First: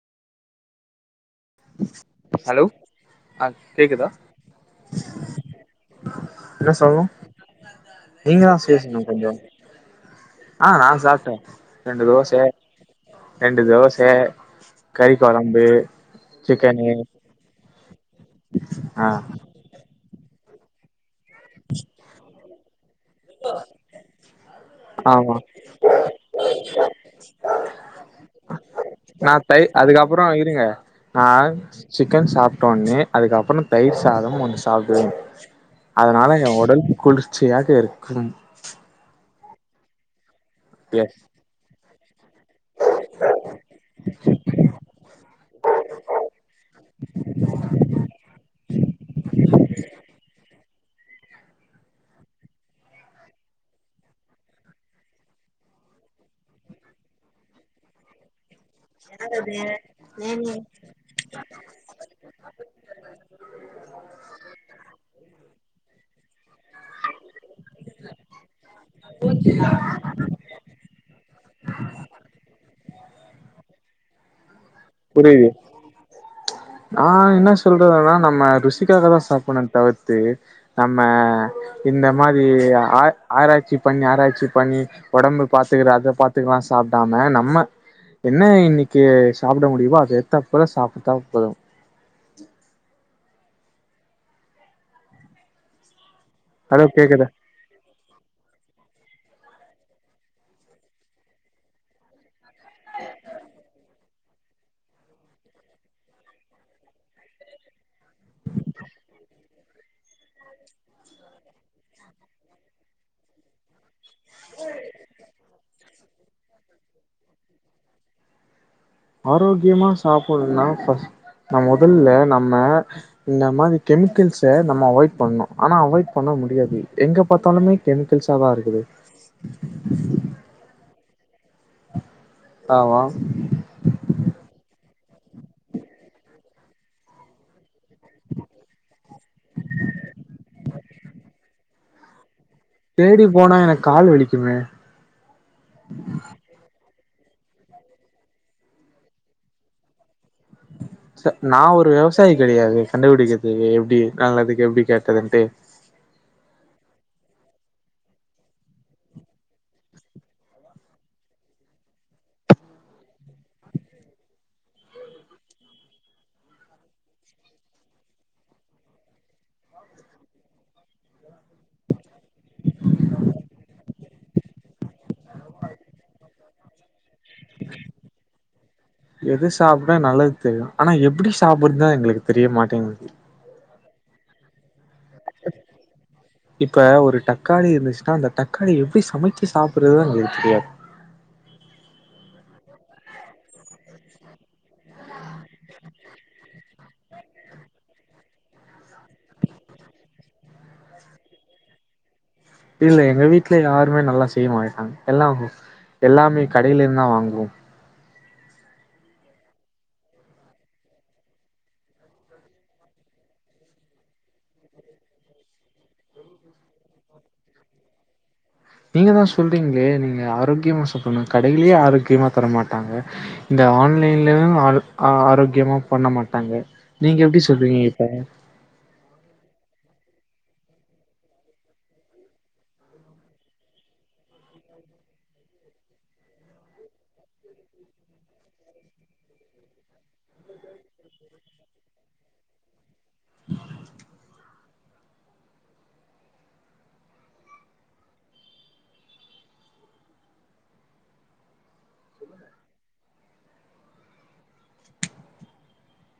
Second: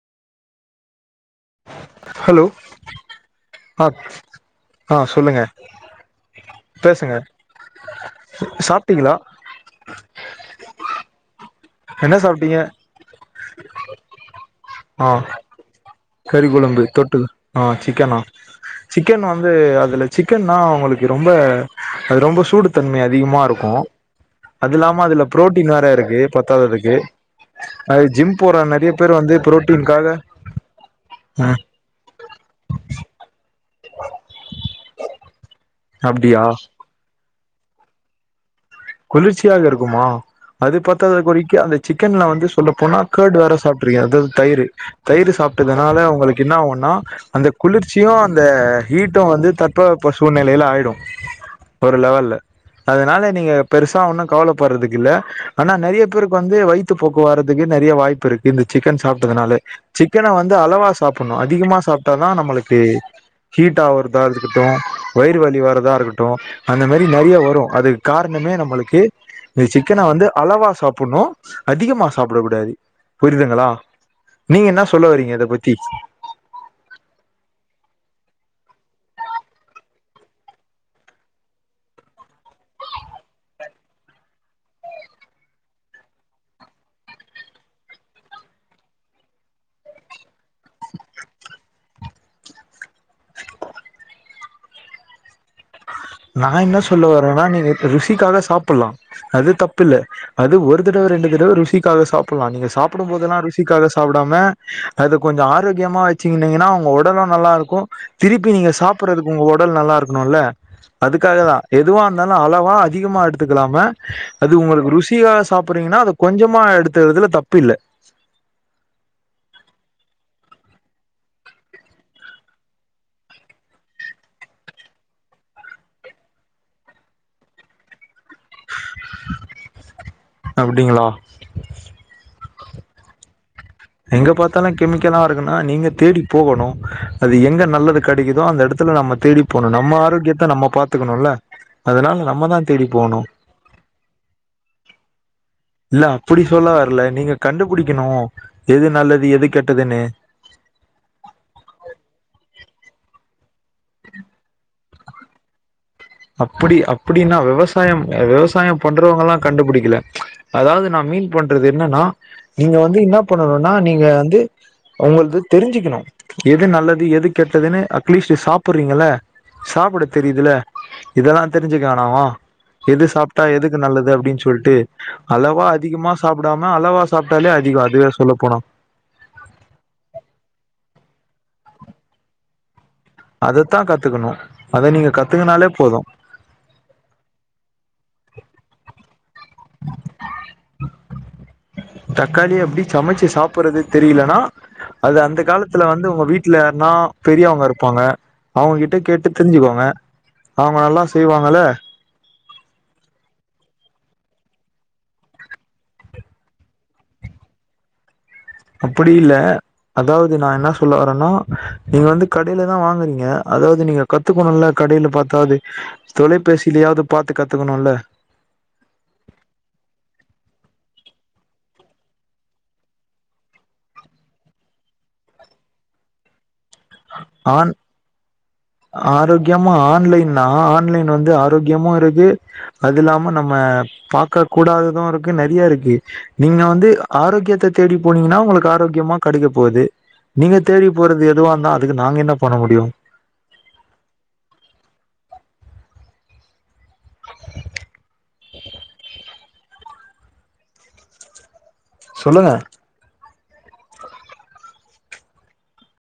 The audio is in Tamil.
ஹலோ ஆ அ கேக்குதா ஆ சொல்லுங்க என்ன சொல்ணு பேசுங்க நீங்க தா பேசணு சாப்டீங்களா கொஞ்சோ ஆ நா சாப்டே என்ன சாப்டீங்க ரெண்டு தோச ஆ கறி கொழம்பு கறி கொழம்பு சிக்கனு தொட்டுக்க ஆ சிக்கனா ஆ சிக்கன் வந்து அதுல சிக்கன்னா உங்களுக் ரொம்ப அது ரொம்ப சூடு தன்மை அதிகமா இருக்கு அது இல்லாம அதுல ஆமா புரோட்டீன் வேற இருக்கு பத்தாததுக்கு அது ஜிம் போற நெறய பேர் வந்து புரோட்டீன்காக ஆ ம் சிக்கன் சாப்ட்ட ஒட்னே அதுக்கப்பற தயிர் சாதம் வந்து சாப்பிடுவே அதனால அப்டியா எ உடல் குளிர்ச்சியாக இருக்கும் குளிர்ச்சியாக இருக்குமா அது பத்தாத எஸ் குறி கே அந்த சிக்கன்ல வந்து சொல்ல போனா கர்டு வேற சாப்ட்ருக்கே அதாவது தயிரு தயிர் சாப்பிட்டதுனால உங்களுக்கு என்ன ஆகுனா அந்த குளிர்ச்சியு அந்த ஹீட்டு வந்து தட்ப வெட்ப சூழ்நிலையில ஆயிடு ஒரு லெவல்ல அதனால நீங்க பெருசா ஒன்னு கவலைப்படுறதுக்கு இல்ல ஆனா நெறய பேருக்கு வந்து வய்த்து போக்கு வரதுக்கு நெறய வாய்ப்பு இருக் இந்த சிக்கன் சாப்பிட்டதுனால சிக்கன வந்து அளவா சாப்பிடணு அதிகமா சாப்ட்டாதா நம்மளுக்கு ஹீட் ஆவ்ரதா இருக்கட்டு வயிறு வலி வரதா இருக்கட்டு அந்த மாரி நெறய வரு அதுக்கு கார ணமே நம்மளுக்கு இந்த சிக்கன வந்து அளவா சாப் புனு அதிகமா சாப்பிடக் கூடாது புரியுதுங்களா நீங்க என்ன ஸ் சொல்ல வரீங்க இத புரியுது பத்தி நா என்ன சொல்றதுனா நம்ம ருசிக்காக தா சாப்பிடணு தவிர்த்து நம்ம இந்த மாரி ஆ ஆராய்ச்சி பண்ணி ஆராய்ச்சி பண்ணி ஒடம்ப பாத்துக்கற அத பாத்துக்கலா சாப்டாம நம்ம என்ன இன்னைக்கு சாப்பிட முடியுமோ அதை ஏத்தா போல சாப்பிட்டா போது நா என்ன ஹலோ சொல்ல கேக்குதா வரேனா நீங்க ருசிக்காக சாப்பிடலா அது தப்பில்ல அது ஒரு தடவ ரெண்டு தடவ ருசிக்காக சாப் புல்ல நீங்த சாப்டும் போதெல்லா ருசிக்காக சாப்டாம அது கொஞ்ச ஆரோக்கியமா வச்சுங்கினீங்கன்னா ஒங்க உடலும் நல்லா இருக்கு திருப்பி நீங்க சாப்பறதுக்கு உங்க ஒடல் நல்லாருக்கணுல்ல அதுக்காக தா எதுவாயிருந்தாலு அளவா அதிகமா எடுத்துக்கலாம அது உங்களுக்கு ருசியா சாப்பறீங்கன்னா அத கொஞ்சமா எடுத்துகறதுல தப்பு இல்ல ஆரோக்கியமா சாப்படணுனா ஃபஸ்ட் நா மொதல்ல நம்ம இந்த மாரி கெமிக்கல்ஸ நம்ம அவாய்ட் பண்ணு ஆனா அவாய்ட் பண்ண முடியாது எங்க பாத்தாலுமே கெமிக்கல்ஸாதா இருக்குது அப்டிங்களா ஆமா எங்க பாத்தாலு கெமிக்கலா இருக்குனா நீங்க தேடி போகணு அது எங்க நல்லதுக் கெடைக்குதோ அந்த இடத்துல நம்ம தேடி போனு நம்ம ஆரோக்கியத்த நம்ம பாத்துக்கணுல அதனால நம்ம தா தேடி போனா எனக்கு கால் வலிக்குமே இல்ல அப்டி சொல்ல வரல நீங்க கண்டுபிடிக்கணு எது நல்லது எது கெட்டதுன்னு நா ஒரு வெவசாயி கெடியாது கண்டுபிடிக்கறதுக்கு எப்டி நல்லதுக்கெப்டி கெட்டதுன்டு அப்டி அப்டின்னா விவசாயோ விவசாயோ பண்றவங்கல்லா கண்டுபுடிக்கல அதாவது நா மீன் பண்றது என்னன்னா நீங்க வந்து என்னா பண்ணணுனா நீங்க வந்து உங்கள்து தெரிஞ்சுக்கணு எது நல்லது எது கெட்டதுன்னு அட்லீஸ்ட் சாப்பட்றீங்கள்ள சாப்ட தெரியுதுல இதெல்லா தெரிஞ்சுக்கவேணாவா எது சாப்ட்டா எதுக்கு நல்லது அப்டின் சொல்ட்டு அளவா அதிகமா சாப்டாம அளவா சாப்ட்டாலே அதிகோ அதுவே சொல்ல போன எது சாப்ட்ட நல்லது தெரியு ஆனா எப்டி சாப்பட்றத்தா எங்களுக்கு தெரிய மாட்டேங்குது அதத்தா கத்துக்கணு அத நீங்க கத்துக்கனாலே போது இப்ப ஒரு தக்காளி இருந்துச்சுன்னா அந்த தக்காளி எப்டி சமச்சு சாப்பறதுத எங்களுக்கு தெரியாது தக்காளிய எப்டி சமச்சு சாப்பட்றது தெரியலன்னா அது அந்த அந்த காலத்துல வந்து உங்க வீட்ல யாருனா பெரியவங்க இருப்பாங்க அவங்க கிட்ட கேட்டு தெரிஞ்சுக்கோங்க அவங்க நல்லா செய்வாங்கள இல்ல எங்க வீட்ல யாருமே நல்லா செய்ய மாட்டாங்க எல்லா எல்லாமே கடையில இருந்தா வாங்குவோ அப்புடில்ல அதாவது நா என்ன சொல்ல வரன்னா நீங்க வந்து கடையில தா வாங்கறீங்க அதாவது நீங்க கத்துக்கணுல கடையில பாத்தாது தொலைபேசியிலயாவது பாத்து கத்துக்கணுல நீங்க தா சொல்றிங்களே நீங்க ஆரோக்கியமா சாப்டனு கடையிலே ஆரோக்கியமா தரமாட்டாங்க இந்த ஆன்லைன்லயு ஆரோ ஆரோக்கியமா பண்ண மாட்டாங்க நீங்க எப்டி சொல்றிங்க இப்ப ஆரோக்யமா ஆன்லைன்னா ஆன்லைன் வந்து ஆரோக்கியமு இருக்கு அது இல்லாம நம்ம பாக்க கூடாதது இருக்கு நெறைய இருக்கு நீங்க வந்து ஆரோக்கியத்த தேடி போனீங்கன்னா உங்களுக்கு ஆரோக்கியமா கடைக்கப்போது நீங்க தேடி போறது எதுவாந்தா அதுக்கு நாங்க என்ன பண்ண முடியு [inaudible] சொல்லுங்க